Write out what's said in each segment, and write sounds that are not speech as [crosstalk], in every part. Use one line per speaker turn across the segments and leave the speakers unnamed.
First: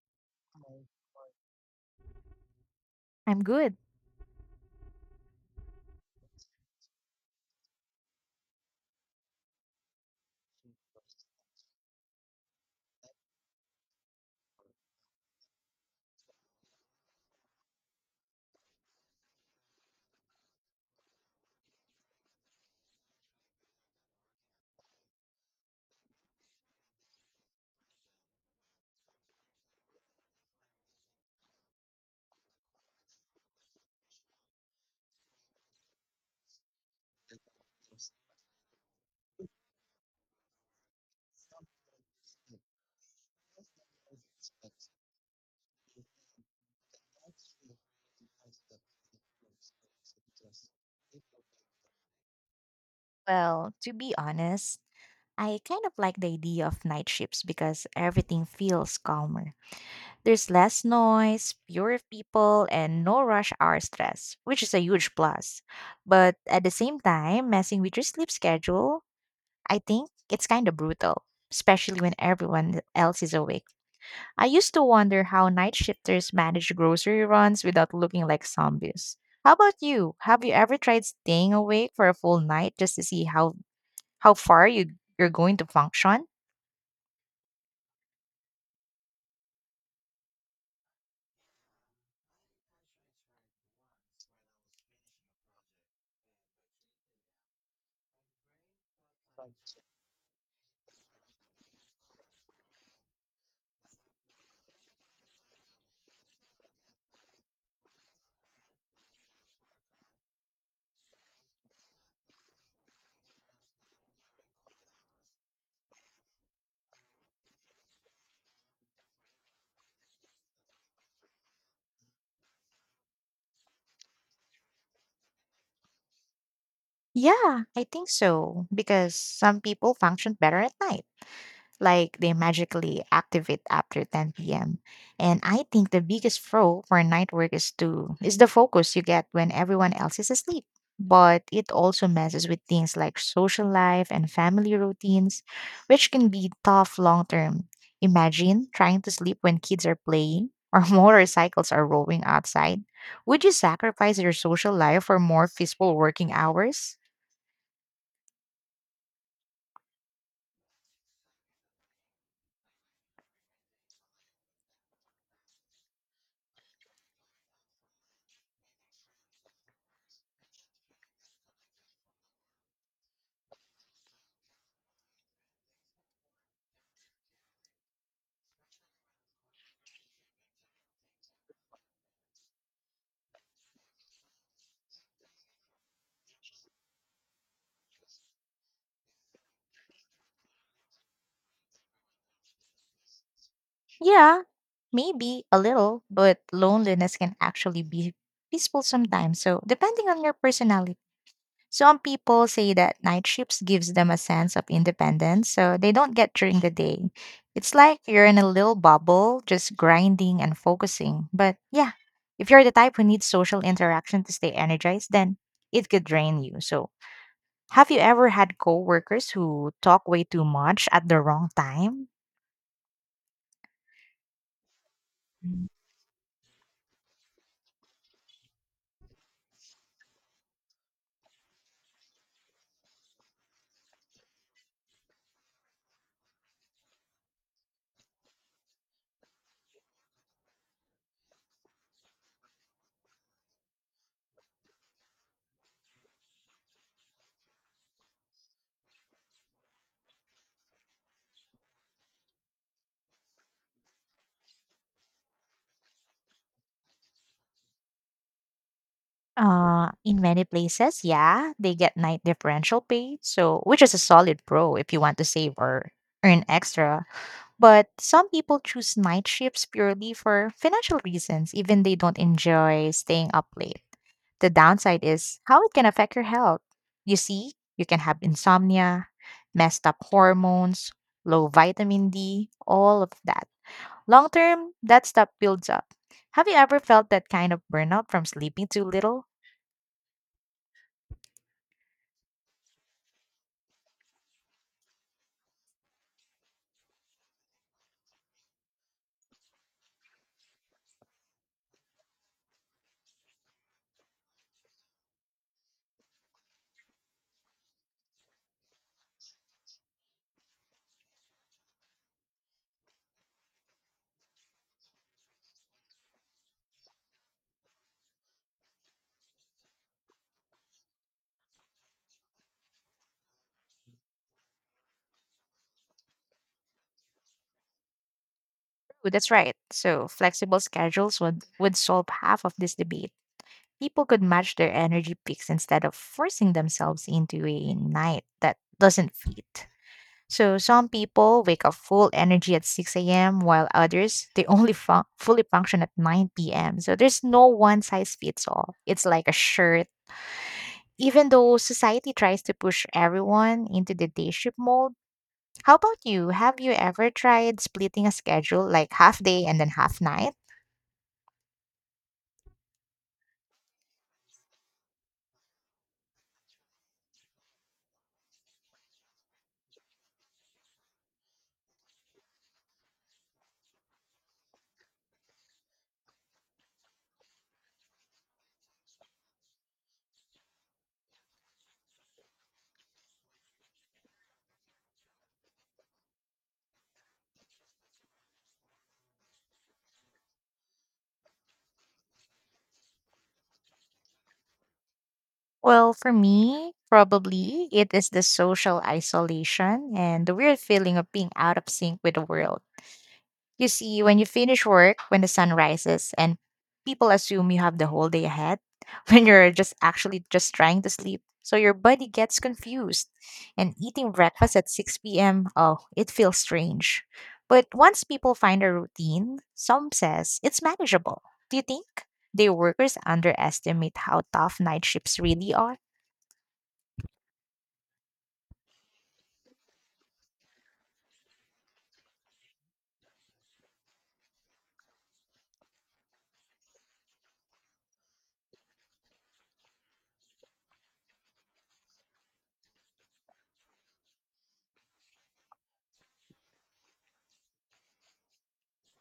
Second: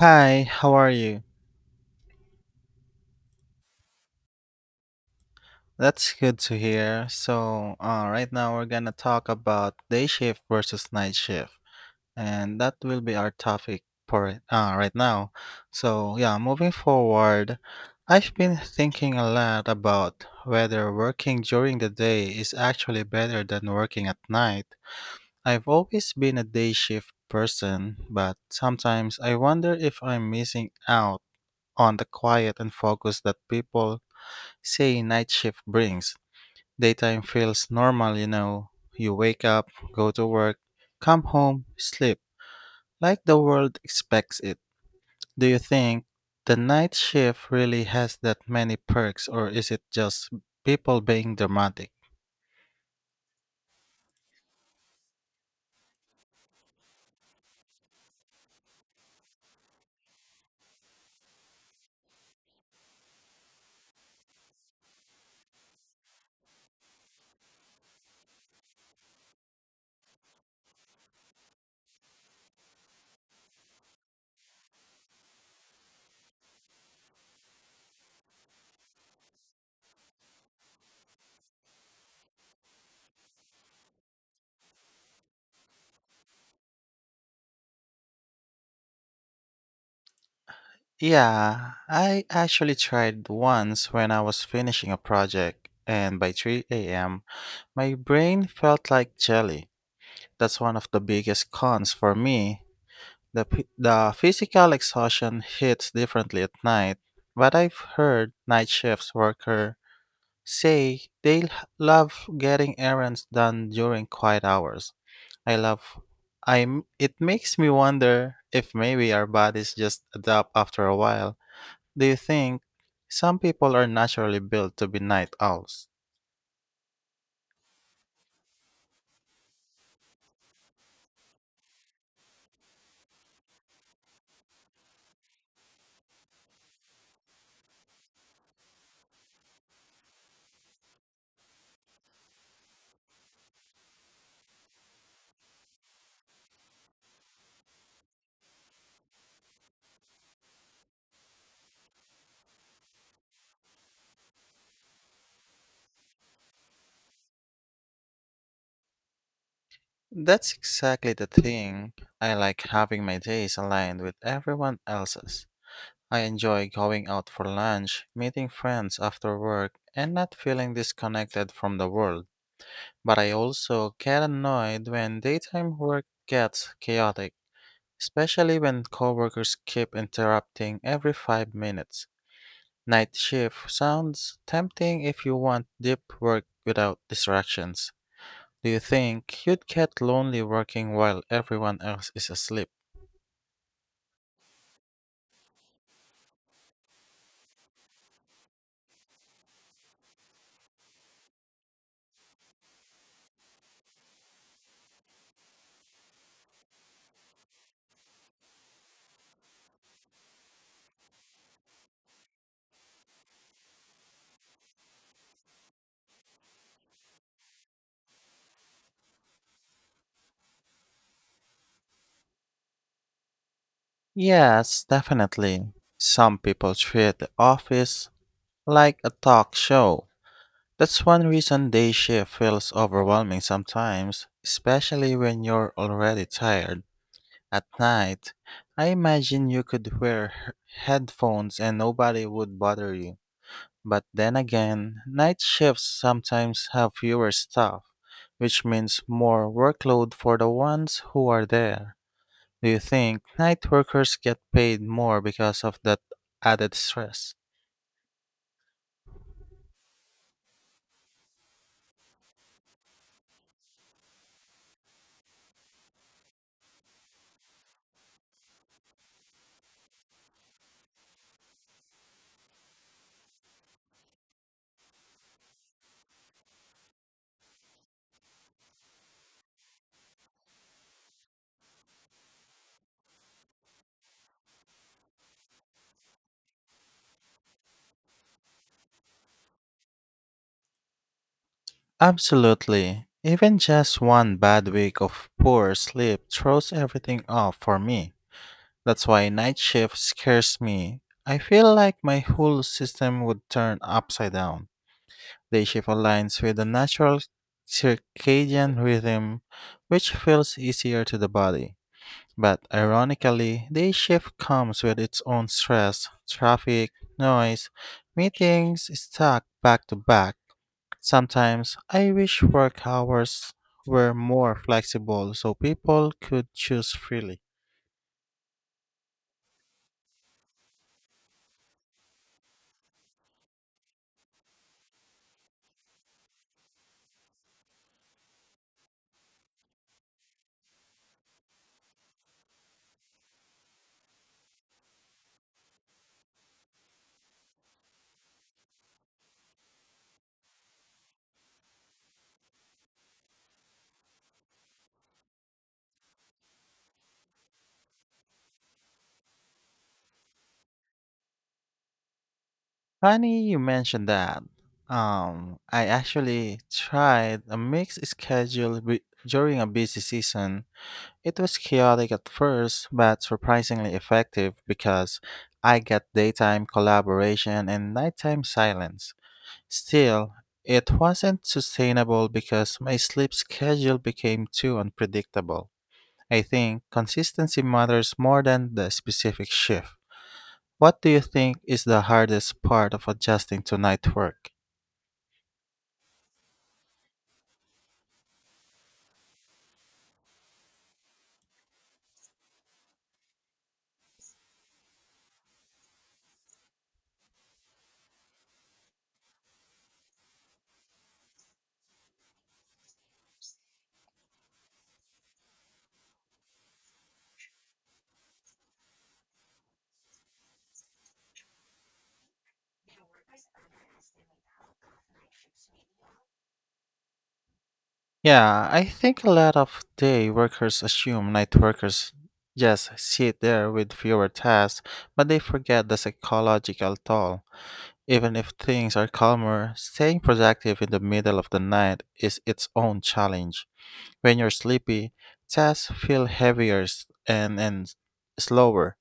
Hi, how are you?
I'm good.
That's good to hear. So, right now we're gonna talk about day shift versus night shift, and that will be our topic for it, right now. So, yeah, moving forward, I've been thinking a lot about whether working during the day is actually better than working at night. I've always been a day shift person, but sometimes I wonder if I'm missing out on the quiet and focus that people say night shift brings. Daytime feels normal, you know. You wake up, go to work, come home, sleep, like the world expects it. Do you think the night shift really has that many perks, or is it just people being dramatic?
Well, to be honest, I kind of like the idea of night shifts because everything feels calmer. There's less noise, fewer people, and no rush hour stress, which is a huge plus. But at the same time, messing with your sleep schedule, I think it's kind of brutal, especially when everyone else is awake. I used to wonder how night shifters manage grocery runs without looking like zombies. How about you? Have you ever tried staying awake for a full night just to see how far you're going to function?
Yeah, I actually tried once when I was finishing a project, and by 3 a.m., my brain felt like jelly. That's one of the biggest cons for me. The physical exhaustion hits differently at night, but I've heard night shifts worker say they love getting errands done during quiet hours. I love I'm It makes me wonder if maybe our bodies just adapt after a while. Do you think some people are naturally built to be night owls?
Yeah, I think so, because some people function better at night. Like they magically activate after 10 p.m. And I think the biggest pro for night work is the focus you get when everyone else is asleep. But it also messes with things like social life and family routines, which can be tough long term. Imagine trying to sleep when kids are playing or [laughs] motorcycles are roaring outside. Would you sacrifice your social life for more peaceful working hours?
That's exactly the thing. I like having my days aligned with everyone else's. I enjoy going out for lunch, meeting friends after work, and not feeling disconnected from the world. But I also get annoyed when daytime work gets chaotic, especially when coworkers keep interrupting every 5 minutes. Night shift sounds tempting if you want deep work without distractions. Do you think you'd get lonely working while everyone else is asleep?
Yeah, maybe a little, but loneliness can actually be peaceful sometimes, so depending on your personality. Some people say that night shifts gives them a sense of independence, so they don't get during the day. It's like you're in a little bubble, just grinding and focusing. But yeah, if you're the type who needs social interaction to stay energized, then it could drain you. So, have you ever had coworkers who talk way too much at the wrong time?
Yes, definitely. Some people treat the office like a talk show. That's one reason day shift feels overwhelming sometimes, especially when you're already tired. At night, I imagine you could wear headphones and nobody would bother you. But then again, night shifts sometimes have fewer staff, which means more workload for the ones who are there. Do you think night workers get paid more because of that added stress?
In many places, yeah, they get night differential pay, so which is a solid pro if you want to save or earn extra. But some people choose night shifts purely for financial reasons, even they don't enjoy staying up late. The downside is how it can affect your health. You see, you can have insomnia, messed up hormones, low vitamin D, all of that. Long term, that stuff builds up. Have you ever felt that kind of burnout from sleeping too little?
Absolutely. Even just one bad week of poor sleep throws everything off for me. That's why night shift scares me. I feel like my whole system would turn upside down. Day shift aligns with the natural circadian rhythm, which feels easier to the body. But ironically, day shift comes with its own stress: traffic, noise, meetings stacked back to back. Sometimes I wish work hours were more flexible so people could choose freely.
Oh, that's right. So, flexible schedules would solve half of this debate. People could match their energy peaks instead of forcing themselves into a night that doesn't fit. So, some people wake up full energy at 6 a.m., while others, they only fully function at 9 p.m. So, there's no one size fits all. It's like a shirt. Even though society tries to push everyone into the day shift mold, how about you? Have you ever tried splitting a schedule like half day and then half night?
Funny you mentioned that. I actually tried a mixed schedule during a busy season. It was chaotic at first, but surprisingly effective because I got daytime collaboration and nighttime silence. Still, it wasn't sustainable because my sleep schedule became too unpredictable. I think consistency matters more than the specific shift. What do you think is the hardest part of adjusting to night work?
Well, for me, probably it is the social isolation and the weird feeling of being out of sync with the world. You see, when you finish work, when the sun rises, and people assume you have the whole day ahead, [laughs] when you're just actually just trying to sleep. So your body gets confused. And eating breakfast at 6 p.m., oh, it feels strange. But once people find a routine, some says it's manageable. Do you think day workers underestimate how tough night shifts really are?
Yeah, I think a lot of day workers assume night workers just sit there with fewer tasks, but they forget the psychological toll. Even if things are calmer, staying productive in the middle of the night is its own challenge. When you're sleepy, tasks feel heavier and slower.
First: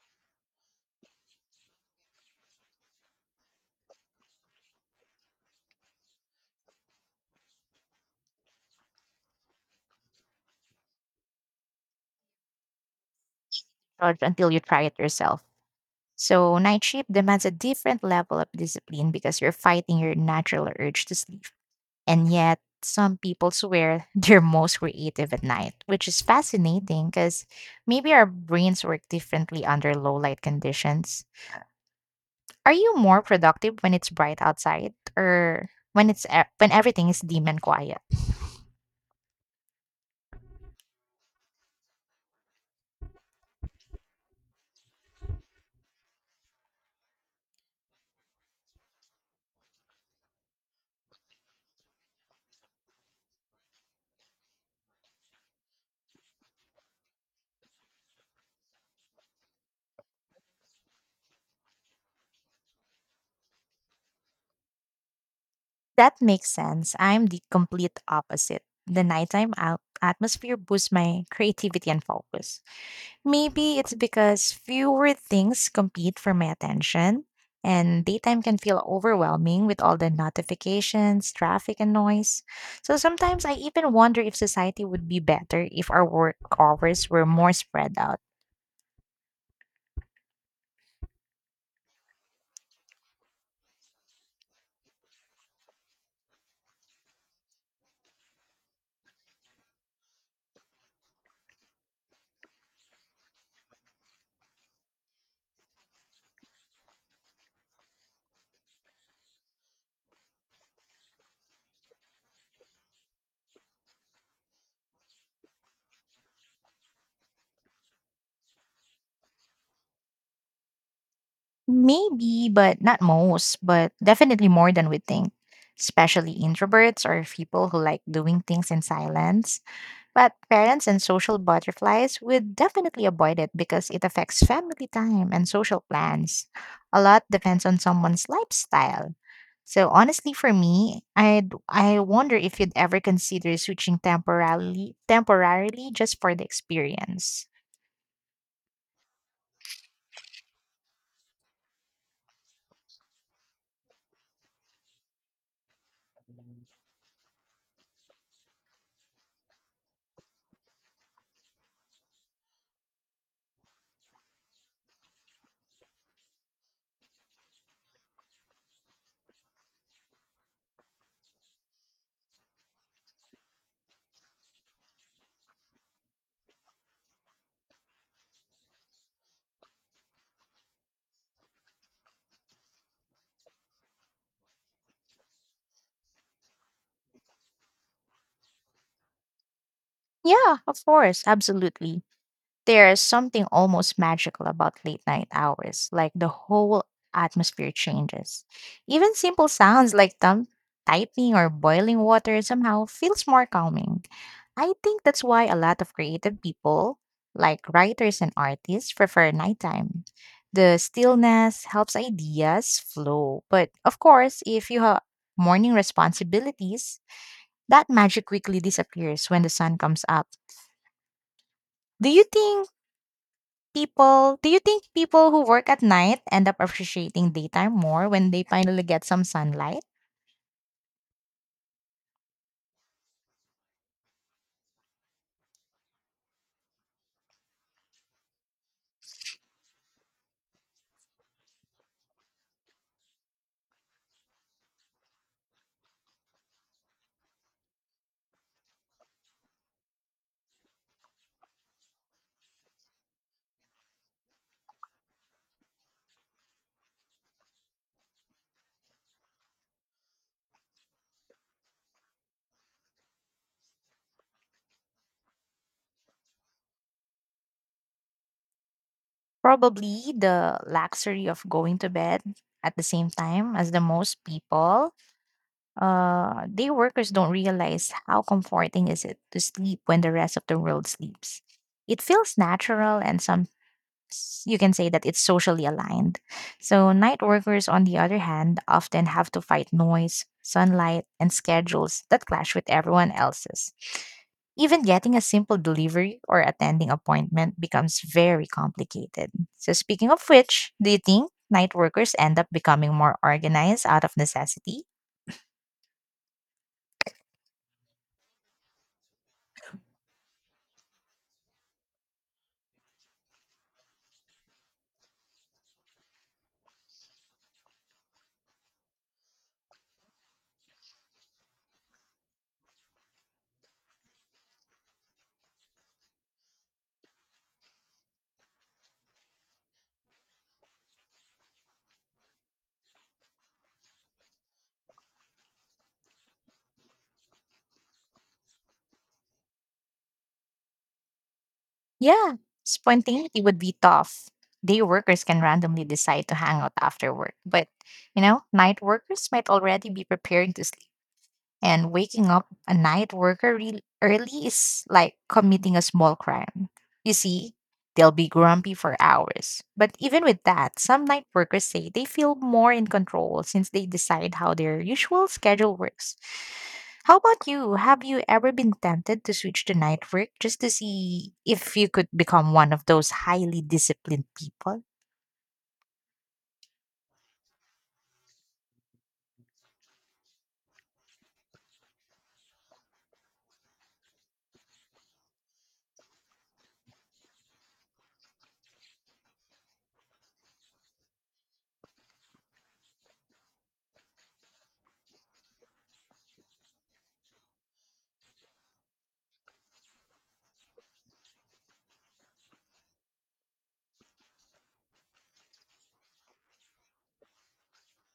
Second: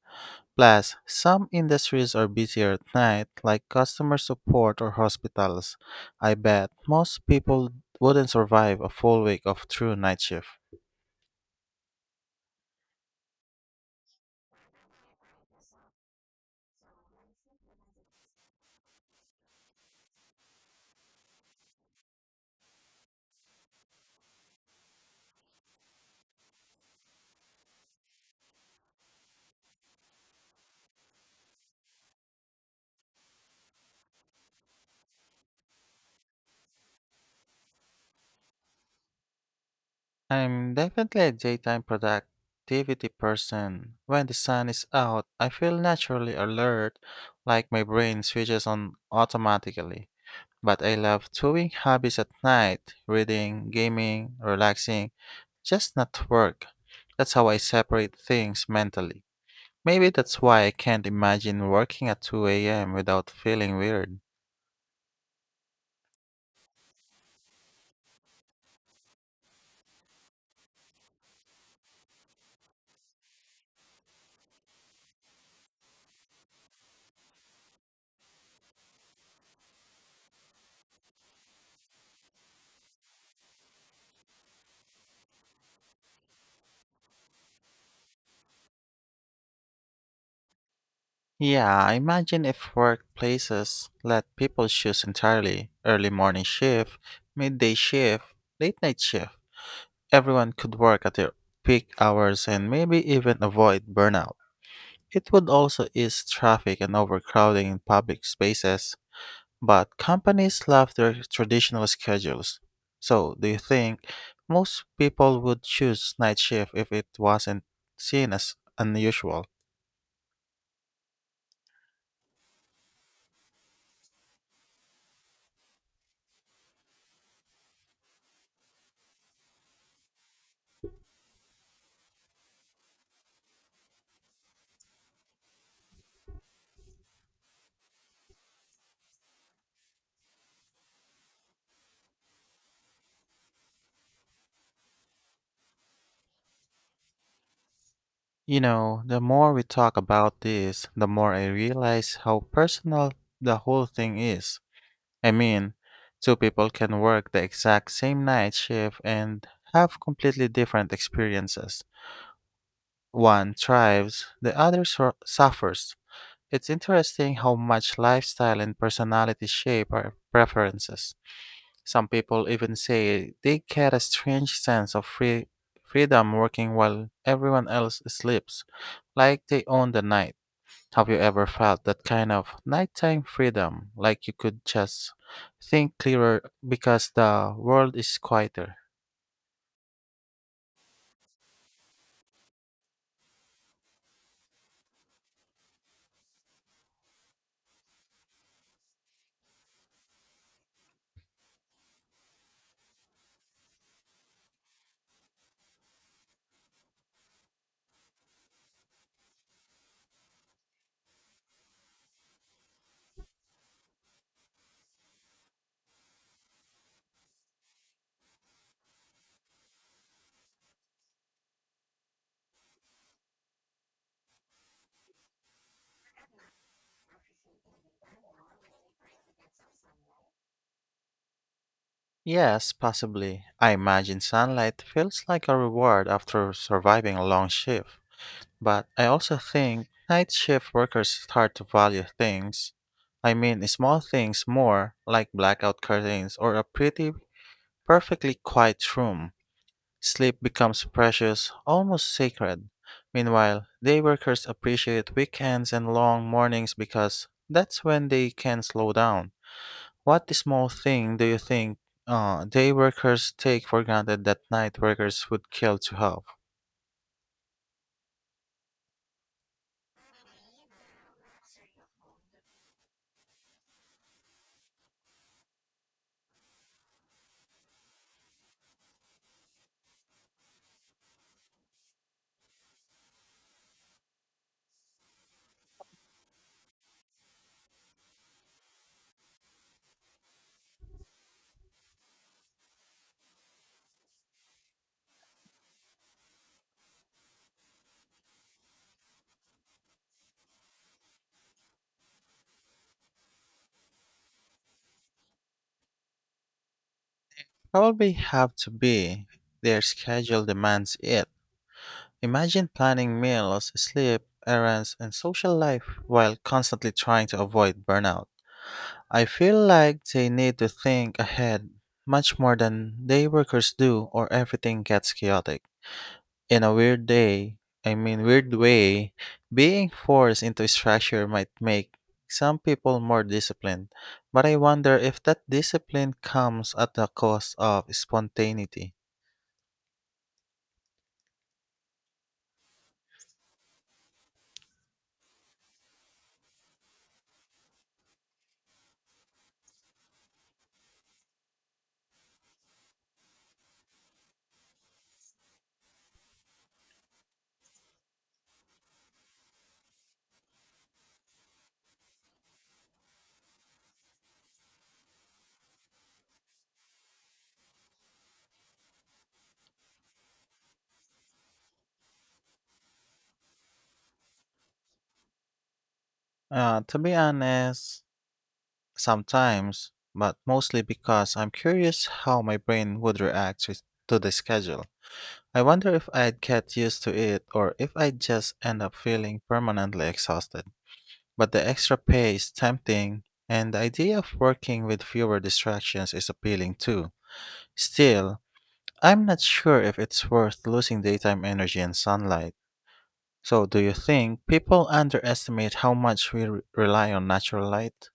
Plus, some industries are busier at night, like customer support or hospitals. I bet most people wouldn't survive a full week of true night shift.
Approach until you try it yourself. So, night shift demands a different level of discipline because you're fighting your natural urge to sleep. And yet, some people swear [laughs] they're most creative at night, which is fascinating because maybe our brains work differently under low light conditions. Are you more productive when it's bright outside or when when everything is dim and quiet?
I'm definitely a daytime productivity person. When the sun is out, I feel naturally alert, like my brain switches on automatically. But I love doing hobbies at night: reading, gaming, relaxing, just not work. That's how I separate things mentally. Maybe that's why I can't imagine working at 2 a.m. without feeling weird.
That makes sense. I'm the complete opposite. The nighttime out atmosphere boosts my creativity and focus. Maybe it's because fewer things compete for my attention, and daytime can feel overwhelming with all the notifications, traffic, and noise. So sometimes I even wonder if society would be better if our work hours were more spread out.
Yeah, I imagine if workplaces let people choose entirely: early morning shift, midday shift, late night shift, everyone could work at their peak hours and maybe even avoid burnout. It would also ease traffic and overcrowding in public spaces. But companies love their traditional schedules. So, do you think most people would choose night shift if it wasn't seen as unusual?
Maybe, but not most, but definitely more than we think, especially introverts or people who like doing things in silence. But parents and social butterflies would definitely avoid it because it affects family time and social plans. A lot depends on someone's lifestyle. So honestly for me, I wonder if you'd ever consider switching temporarily just for the experience.
You know, the more we talk about this, the more I realize how personal the whole thing is. I mean, two people can work the exact same night shift and have completely different experiences. One thrives, the other suffers. It's interesting how much lifestyle and personality shape our preferences. Some people even say they get a strange sense of freedom working while everyone else sleeps, like they own the night. Have you ever felt that kind of nighttime freedom, like you could just think clearer because the world is quieter?
Yeah, of course, absolutely. There's something almost magical about late night hours, like the whole atmosphere changes. Even simple sounds like thumb typing or boiling water somehow feels more calming. I think that's why a lot of creative people, like writers and artists, prefer nighttime. The stillness helps ideas flow, but of course, if you have morning responsibilities, that magic quickly disappears when the sun comes up. Do you think do you think people who work at night end up appreciating daytime more when they finally get some sunlight?
Yes, possibly. I imagine sunlight feels like a reward after surviving a long shift. But I also think night shift workers start to value things. I mean, small things more, like blackout curtains or a pretty, perfectly quiet room. Sleep becomes precious, almost sacred. Meanwhile, day workers appreciate weekends and long mornings because that's when they can slow down. What small thing do you think day workers take for granted that night workers would kill to have?
Probably the luxury of going to bed at the same time as the most people. Day workers don't realize how comforting is it to sleep when the rest of the world sleeps. It feels natural and sometimes you can say that it's socially aligned. So, night workers, on the other hand, often have to fight noise, sunlight, and schedules that clash with everyone else's. Even getting a simple delivery or attending appointment becomes very complicated. So, speaking of which, do you think night workers end up becoming more organized out of necessity?
Probably have to be. Their schedule demands it. Imagine planning meals, sleep, errands, and social life while constantly trying to avoid burnout. I feel like they need to think ahead much more than day workers do, or everything gets chaotic. In a weird day, I mean, weird way, being forced into a structure might make some people more disciplined, but I wonder if that discipline comes at the cost of spontaneity.
Yeah, spontaneity would be tough. Day workers can randomly decide to hang out after work, but you know, night workers might already be preparing to sleep. And waking up a night worker really early is like committing a small crime. You see, they'll be grumpy for hours. But even with that, some night workers say they feel more in control since they decide how their usual schedule works. How about you? Have you ever been tempted to switch to night work just to see if you could become one of those highly disciplined people?
To be honest, sometimes, but mostly because I'm curious how my brain would react to the schedule. I wonder if I'd get used to it or if I'd just end up feeling permanently exhausted. But the extra pay is tempting, and the idea of working with fewer distractions is appealing too. Still, I'm not sure if it's worth losing daytime energy and sunlight. So, do you think people underestimate how much we rely on natural light?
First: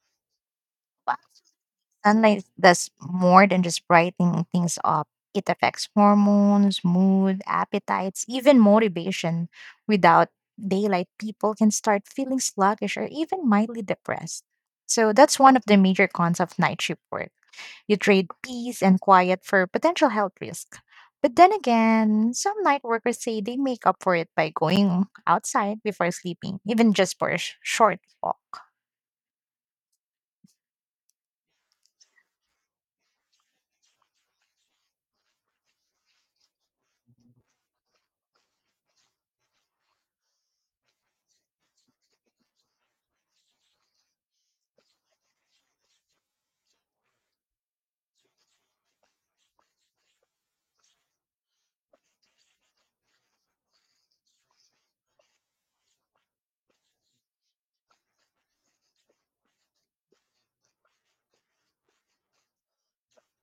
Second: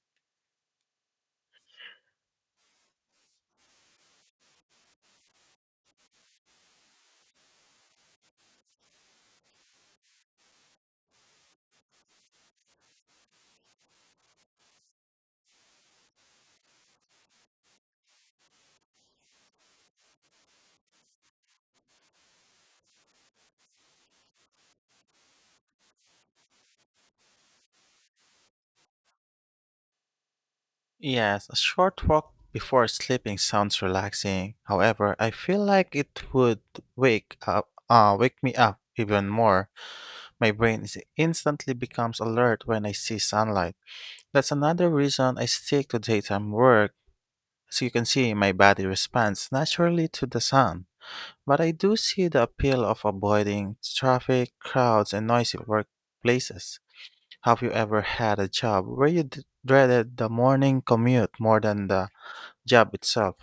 Sunlight does more than just brightening things up. It affects hormones, mood, appetites, even motivation. Without daylight, people can start feeling sluggish or even mildly depressed. So that's one of the major cons of night shift work. You trade peace and quiet for potential health risk. But then again, some night workers say they make up for it by going outside before sleeping, even just for a short walk.
Yes, a short walk before sleeping sounds relaxing. However, I feel like it would wake me up even more. My brain is instantly becomes alert when I see sunlight. That's another reason I stick to daytime work. As you can see, my body responds naturally to the sun. But I do see the appeal of avoiding traffic, crowds, and noisy workplaces. Have you ever had a job where you dreaded the morning commute more than the job itself?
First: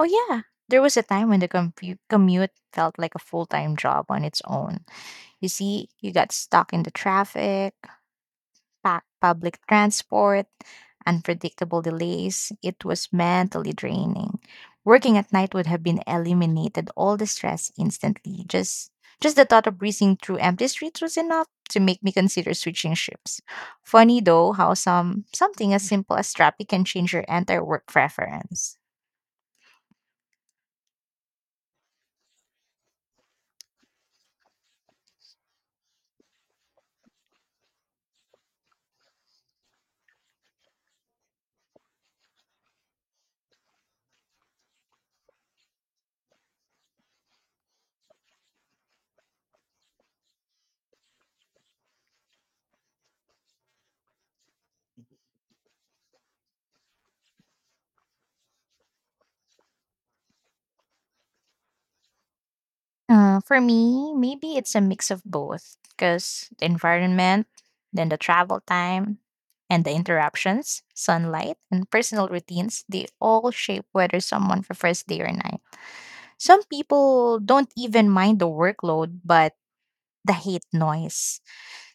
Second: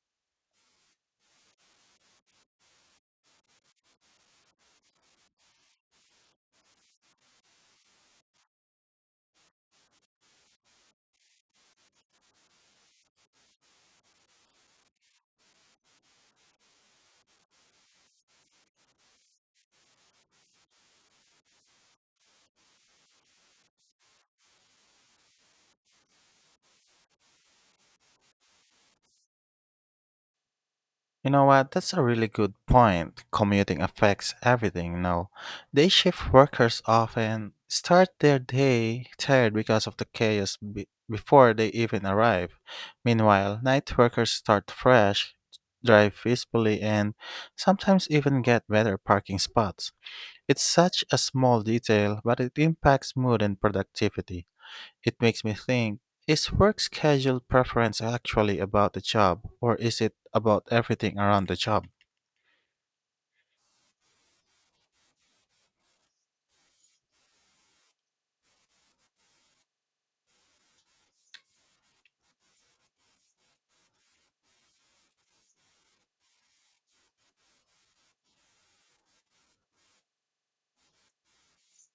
Oh, yeah. There was a time when the commute felt like a full time job on its own. You see, you got stuck in the traffic, packed public transport, unpredictable delays. It was mentally draining. Working at night would have been eliminated all the stress instantly. Just the thought of breezing through empty streets was enough to make me consider switching shifts. Funny though how something as simple as traffic can change your entire work preference.
You know what? That's a really good point. Commuting affects everything now. Day shift workers often start their day tired because of the chaos before they even arrive. Meanwhile, night workers start fresh, drive peacefully, and sometimes even get better parking spots. It's such a small detail, but it impacts mood and productivity. It makes me think, is work schedule preference actually about the job, or is it about everything around the job?
For me, maybe it's a mix of both because the environment, then the travel time, and the interruptions, sunlight, and personal routines, they all shape whether someone prefers day or night. Some people don't even mind the workload, but the hate noise.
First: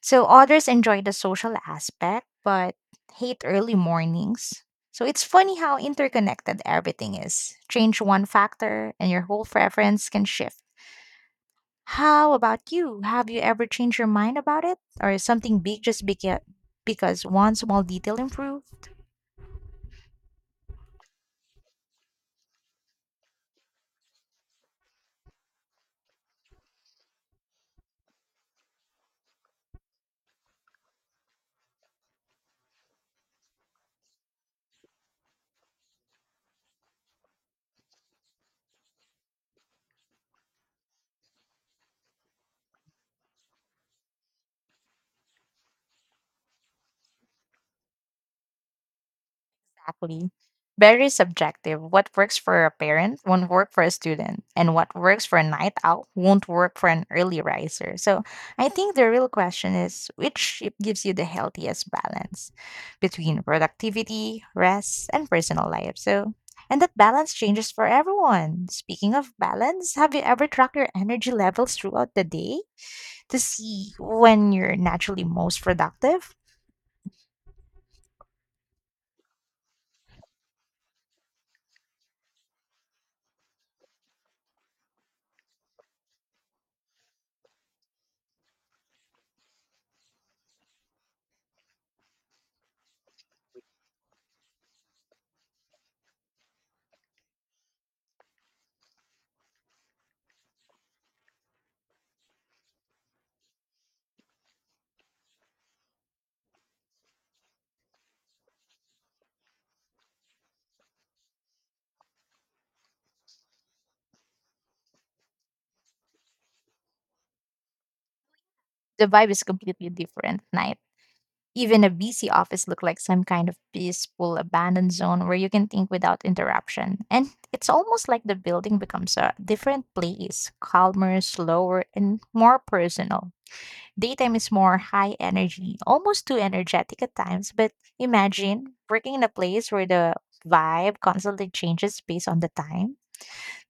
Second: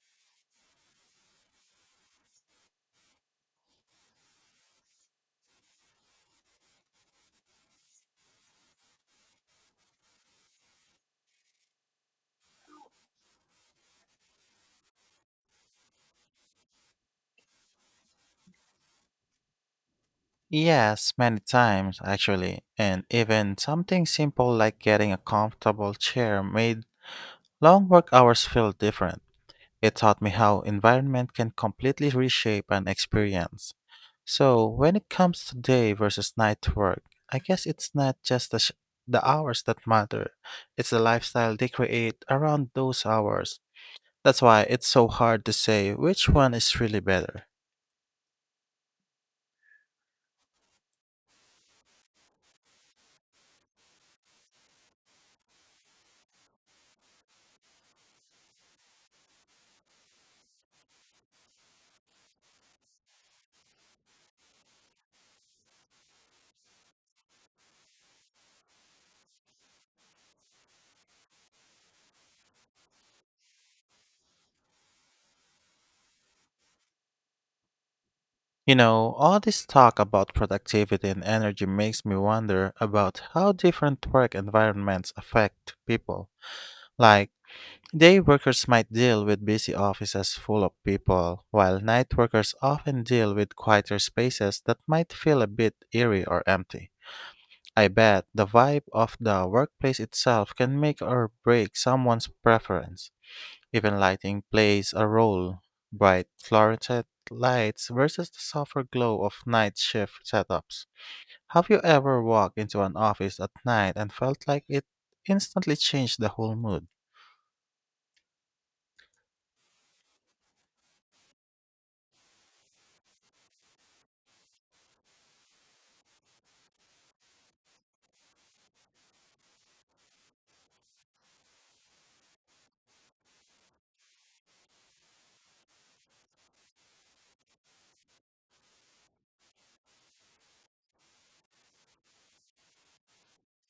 So others enjoy the social aspect, but hate early mornings. So it's funny how interconnected everything is. Change one factor, and your whole preference can shift. How about you? Have you ever changed your mind about it or something big just because one small detail improved?
Yes, many times actually, and even something simple like getting a comfortable chair made long work hours feel different. It taught me how environment can completely reshape an experience. So, when it comes to day versus night work, I guess it's not just the hours that matter, it's the lifestyle they create around those hours. That's why it's so hard to say which one is really better.
Exactly. Very subjective. What works for a parent won't work for a student, and what works for a night owl won't work for an early riser. So I think the real question is which shape gives you the healthiest balance between productivity, rest, and personal life. So and that balance changes for everyone. Speaking of balance, have you ever tracked your energy levels throughout the day to see when you're naturally most productive?
You know, all this talk about productivity and energy makes me wonder about how different work environments affect people. Like, day workers might deal with busy offices full of people, while night workers often deal with quieter spaces that might feel a bit eerie or empty. I bet the vibe of the workplace itself can make or break someone's preference. Even lighting plays a role. Bright fluorescent lights versus the softer glow of night shift setups. Have you ever walked into an office at night and felt like it instantly changed the whole mood?
The vibe is completely different at night. Even a busy office looks like some kind of peaceful abandoned zone where you can think without interruption. And it's almost like the building becomes a different place, calmer, slower, and more personal. Daytime is more high energy, almost too energetic at times, but imagine working in a place where the vibe constantly changes based on the time.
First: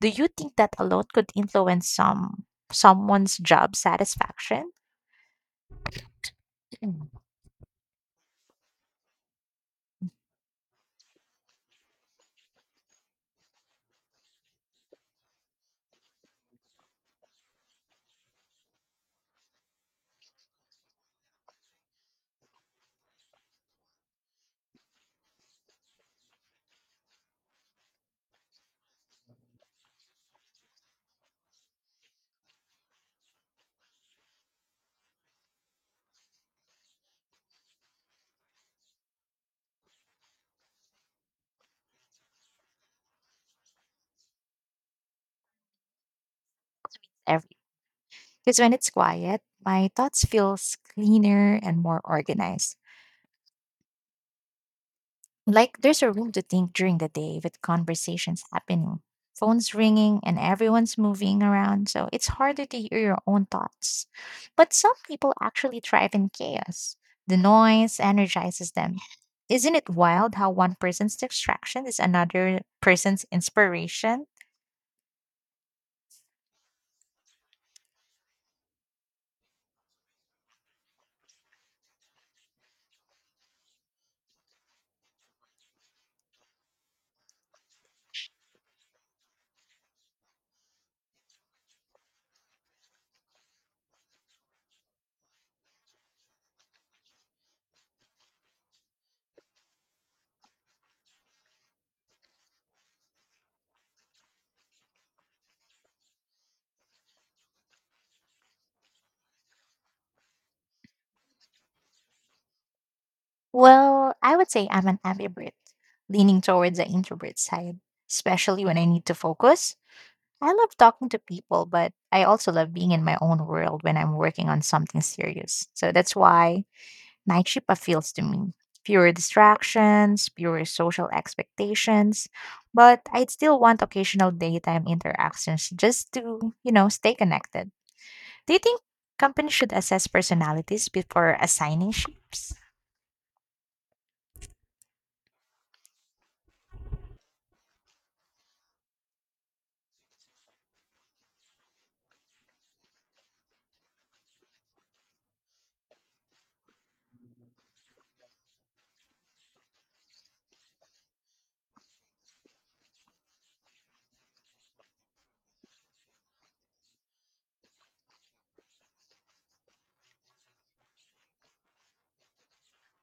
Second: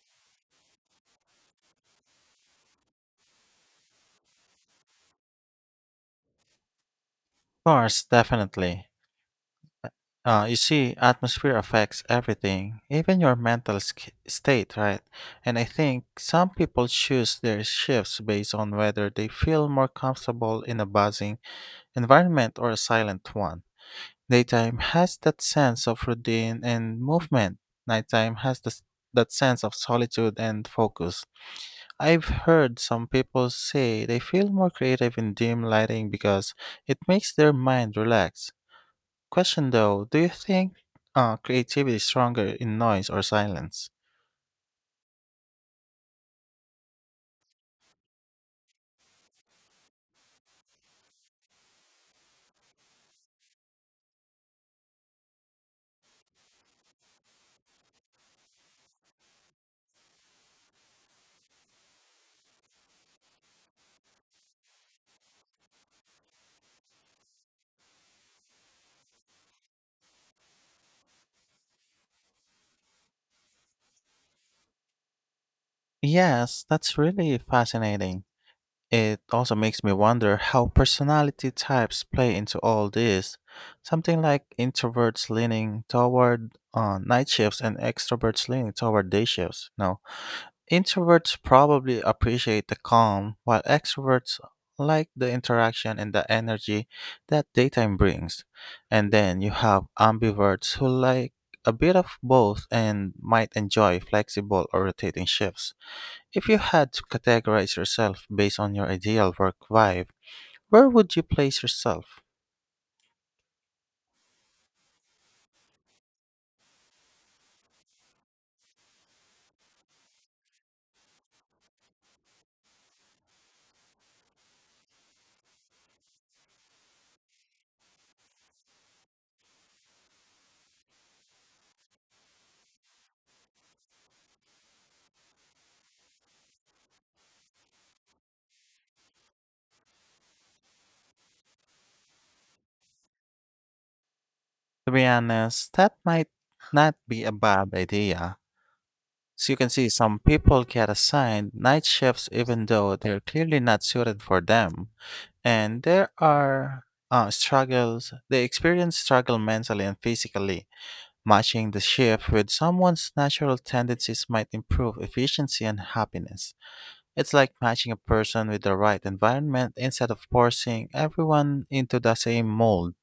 Do you think that alone could influence someone's job satisfaction?
Of course, definitely. You see, atmosphere affects everything, even your mental state, right? And I think some people choose their shifts based on whether they feel more comfortable in a buzzing environment or a silent one. Daytime has that sense of routine and movement. Nighttime has that sense of solitude and focus. I've heard some people say they feel more creative in dim lighting because it makes their mind relax. Question though, do you think creativity is stronger in noise or silence?
Because when it's quiet, my thoughts feels cleaner and more organized. Like there's a room to think during the day with conversations happening, phones ringing, and everyone's moving around. So it's harder to hear your own thoughts. But some people actually thrive in chaos. The noise energizes them. Isn't it wild how one person's distraction is another person's inspiration?
Yes, that's really fascinating. It also makes me wonder how personality types play into all this. Something like introverts leaning toward night shifts and extroverts leaning toward day shifts. Now, introverts probably appreciate the calm, while extroverts like the interaction and the energy that daytime brings. And then you have ambiverts who like a bit of both and might enjoy flexible or rotating shifts. If you had to categorize yourself based on your ideal work vibe, where would you place yourself?
Well, I would say I'm an ambivert, leaning towards the introvert side, especially when I need to focus. I love talking to people, but I also love being in my own world when I'm working on something serious. So that's why night shift appeals to me. Fewer distractions, fewer social expectations, but I'd still want occasional daytime interactions just to, you know, stay connected. Do you think companies should assess personalities before assigning shifts?
To be honest, that might not be a bad idea. As you can see, some people get assigned night shifts even though they're clearly not suited for them. And there are struggles, they experience struggle mentally and physically. Matching the shift with someone's natural tendencies might improve efficiency and happiness. It's like matching a person with the right environment instead of forcing everyone into the same mold.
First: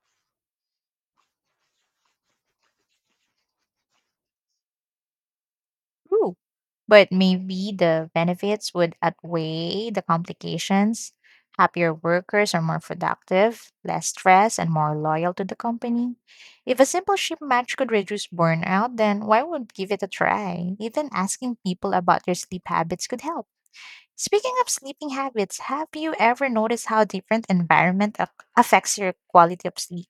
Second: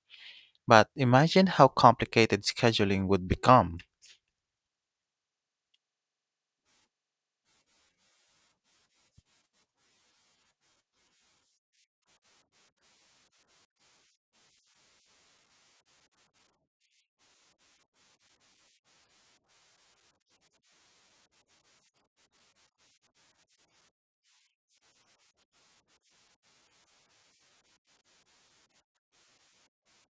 But imagine how complicated scheduling would become.
Ooh. But maybe the benefits would outweigh the complications. Happier workers are more productive, less stressed, and more loyal to the company. If a simple ship match could reduce burnout, then why would give it a try? Even asking people about their sleep habits could help. Speaking of sleeping habits, have you ever noticed how different affects your quality of sleep?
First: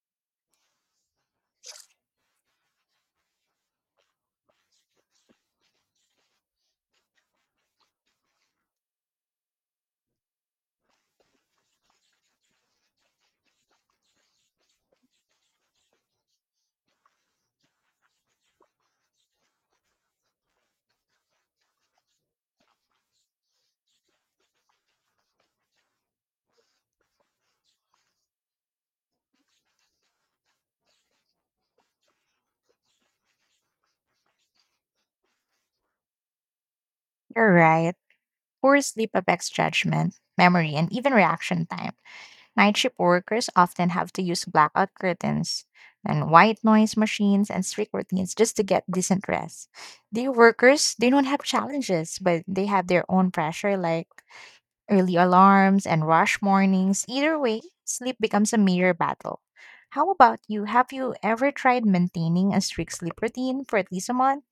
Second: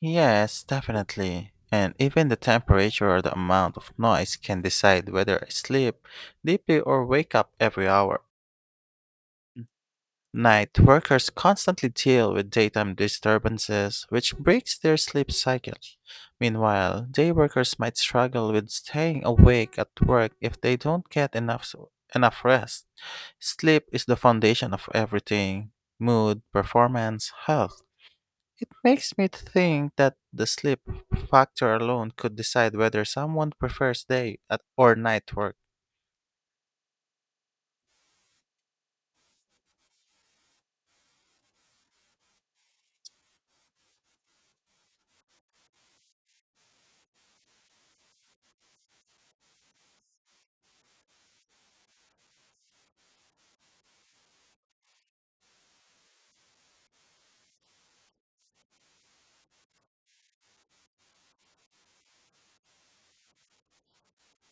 Yes, definitely. And even the temperature or the amount of noise can decide whether I sleep deeply or wake up every hour. Night workers constantly deal with daytime disturbances, which breaks their sleep cycle. Meanwhile, day workers might struggle with staying awake at work if they don't get enough rest. Sleep is the foundation of everything: mood, performance, health. It makes me think that the sleep factor alone could decide whether someone prefers day at or night work.
You're right. Poor sleep affects judgment, memory, and even reaction time. Night shift workers often have to use blackout curtains and white noise machines and strict routines just to get decent rest. Day workers, they don't have challenges, but they have their own pressure like early alarms and rush mornings. Either way, sleep becomes a major battle. How about you? Have you ever tried maintaining a strict sleep routine for at least a month?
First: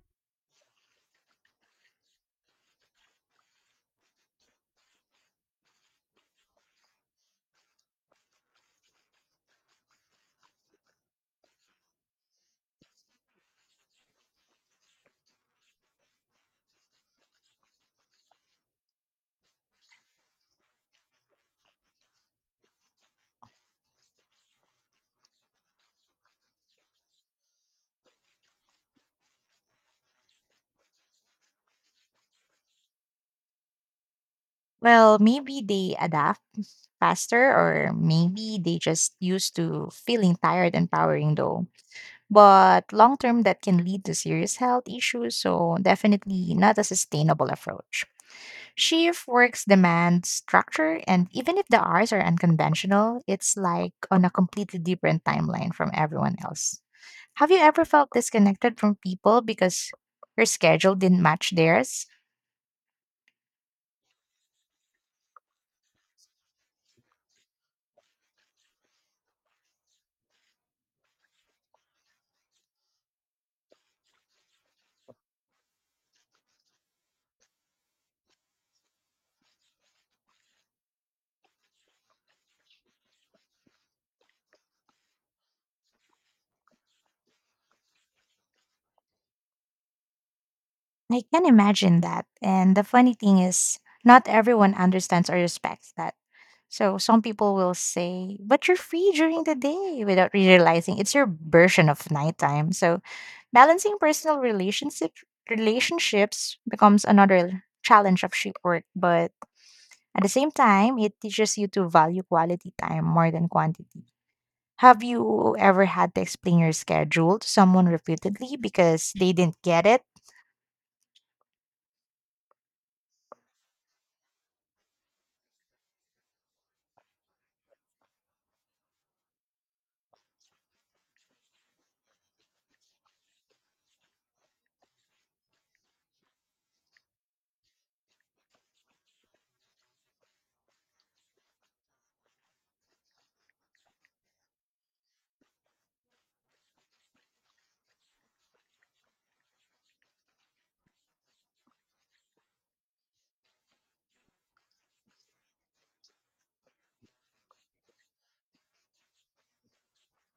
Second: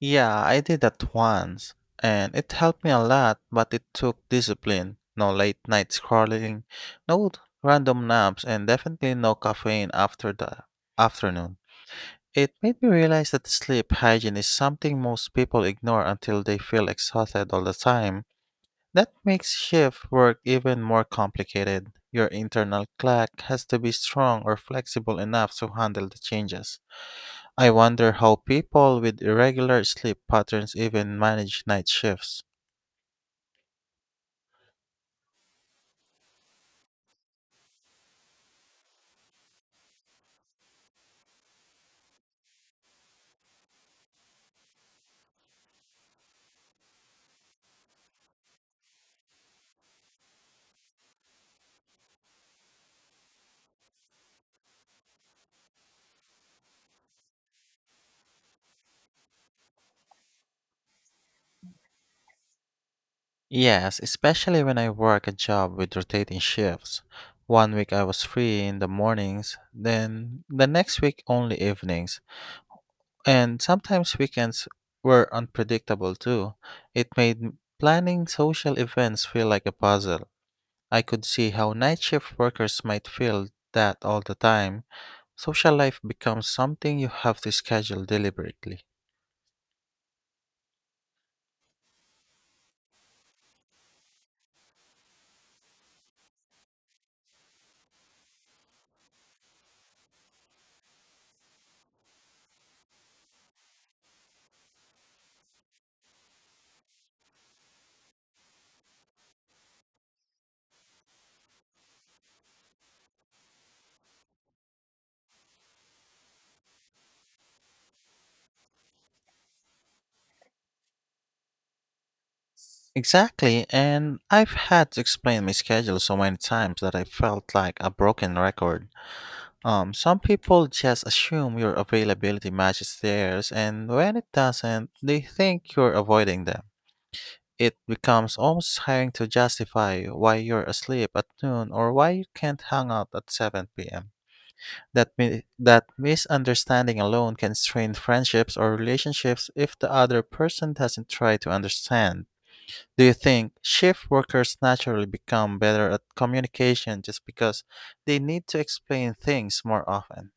Yeah, I did that once, and it helped me a lot, but it took discipline. No late night scrolling, no random naps, and definitely no caffeine after the afternoon. It made me realize that sleep hygiene is something most people ignore until they feel exhausted all the time. That makes shift work even more complicated. Your internal clock has to be strong or flexible enough to handle the changes. I wonder how people with irregular sleep patterns even manage night shifts.
Well, maybe they adapt faster or maybe they just used to feeling tired and powering though. But long term, that can lead to serious health issues, so definitely not a sustainable approach. Shift works demand structure, and even if the hours are unconventional, it's like on a completely different timeline from everyone else. Have you ever felt disconnected from people because your schedule didn't match theirs?
Yes, especially when I work a job with rotating shifts. One week I was free in the mornings, then the next week only evenings, and sometimes weekends were unpredictable too. Planning social events feel like a puzzle. I could see how night shift workers might feel that all the time. Social life becomes something you have to schedule deliberately.
I can imagine that. And the funny thing is, not everyone understands or respects that. So some people will say, but you're free during the day without realizing it's your version of nighttime. So balancing personal relationship relationships becomes another challenge of shift work, but at the same time it teaches you to value quality time more than quantity. Have you ever had to explain your schedule to someone repeatedly because they didn't get it?
Exactly, and I've had to explain my schedule so many times that I felt like a broken record. Some people just assume your availability matches theirs, and when it doesn't, they think you're avoiding them. It becomes almost tiring to justify why you're asleep at noon or why you can't hang out at 7 p.m. That misunderstanding alone can strain friendships or relationships if the other person doesn't try to understand. Do you think shift workers naturally become better at communication just because they need to explain things more often?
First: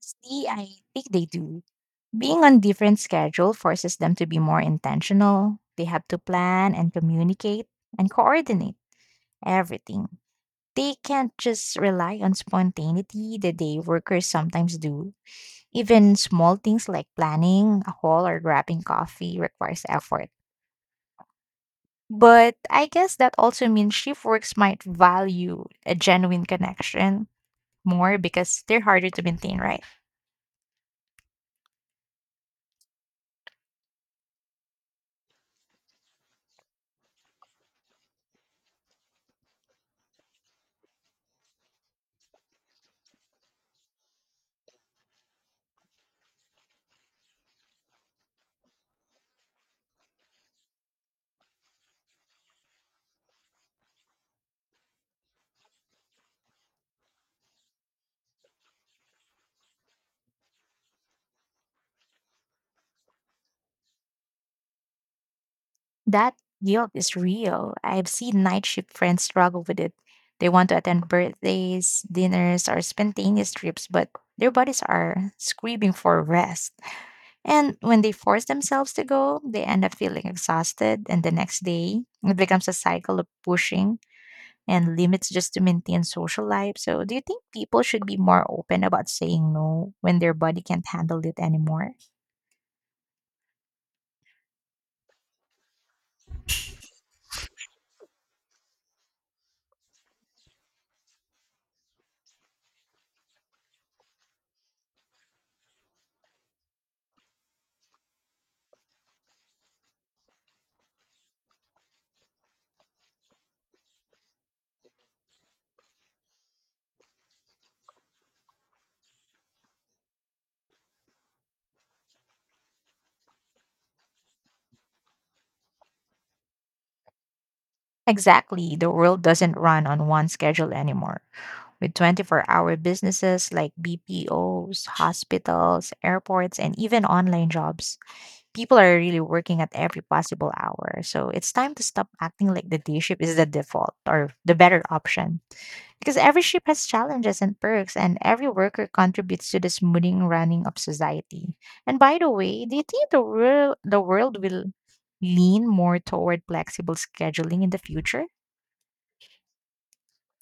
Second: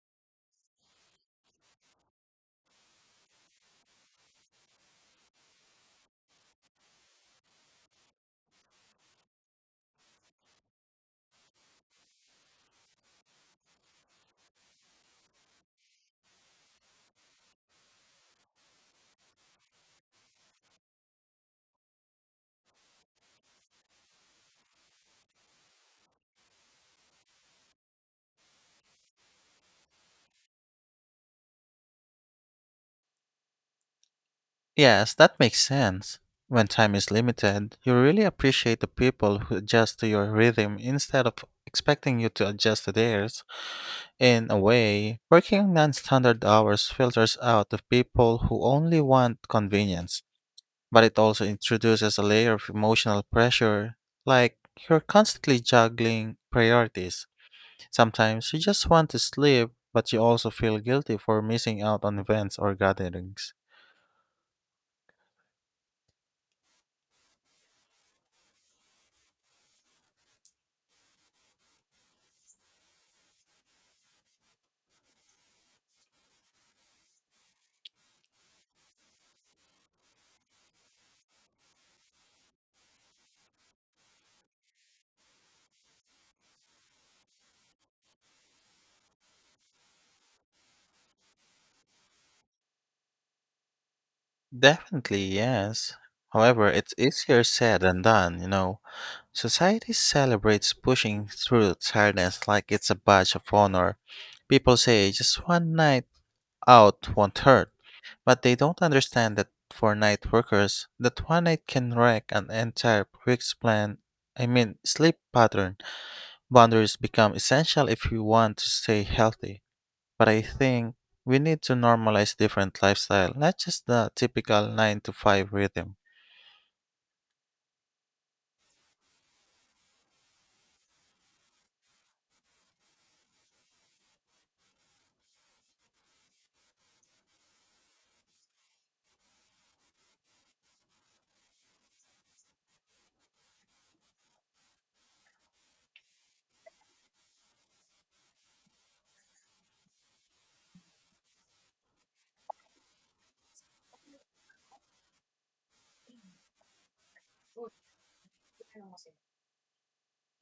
See, I think they do. Being on different schedule forces them to be more intentional. They have to plan and communicate and coordinate everything. They can't just rely on spontaneity the day workers sometimes do. Even small things like planning a haul or grabbing coffee requires effort. But I guess that also means shift works might value a genuine connection more because they're harder to maintain, right?
Yes, that makes sense. When time is limited, you really appreciate the people who adjust to your rhythm instead of expecting you to adjust to theirs. In a way, working non standard hours filters out the people who only want convenience, but it also introduces a layer of emotional pressure, like you're constantly juggling priorities. Sometimes you just want to sleep, but you also feel guilty for missing out on events or gatherings.
That guilt is real. I've seen night shift friends struggle with it. They want to attend birthdays, dinners, or spontaneous trips, but their bodies are screaming for rest. And when they force themselves to go, they end up feeling exhausted. And the next day, it becomes a cycle of pushing and limits just to maintain social life. So, do you think people should be more open about saying no when their body can't handle it anymore?
Definitely, yes. However, it's easier said than done, you know. Society celebrates pushing through tiredness like it's a badge of honor. People say just one night out won't hurt, but they don't understand that for night workers, that one night can wreck an entire week's plan. I mean, sleep pattern. Boundaries become essential if you want to stay healthy. But I think we need to normalize different lifestyle, not just the typical 9 to 5 rhythm.
Exactly. The world doesn't run on one schedule anymore, with 24-hour businesses like BPOs, hospitals, airports, and even online jobs. People are really working at every possible hour. So it's time to stop acting like the day shift is the default or the better option. Because every shift has challenges and perks, and every worker contributes to the smoothing running of society. And by the way, do you think the world will lean more toward flexible scheduling in the future?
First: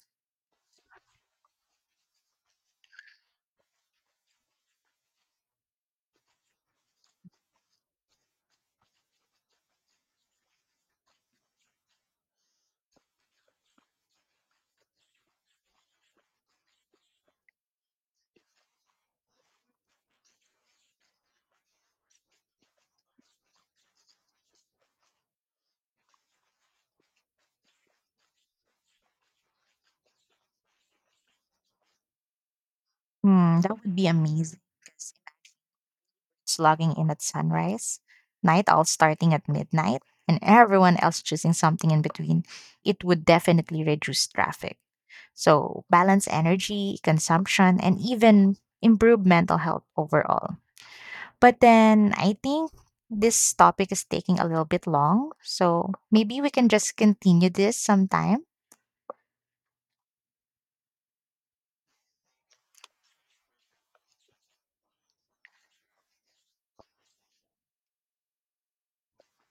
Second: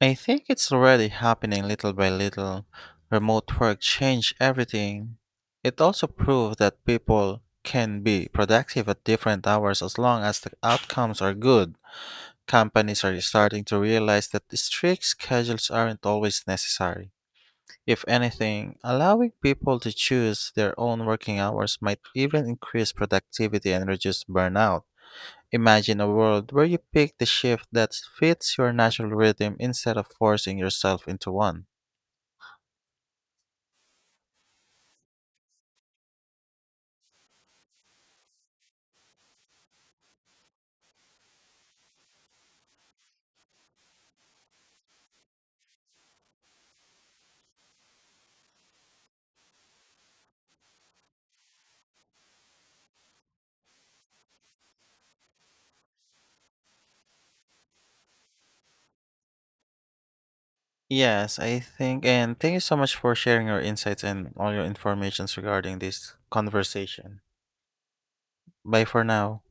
I think it's already happening little by little. Remote work changed everything. It also proved that people can be productive at different hours as long as the outcomes are good. Companies are starting to realize that strict schedules aren't always necessary. If anything, allowing people to choose their own working hours might even increase productivity and reduce burnout. Imagine a world where you pick the shift that fits your natural rhythm instead of forcing yourself into one.
Hmm, that would be amazing. Slogging in at sunrise, night owls starting at midnight, and everyone else choosing something in between, it would definitely reduce traffic. So, balance energy, consumption, and even improve mental health overall. But then I think this topic is taking a little bit long. So, maybe we can just continue this sometime.
Yes, I think, and thank you so much for sharing your insights and all your informations regarding this conversation. Bye for now.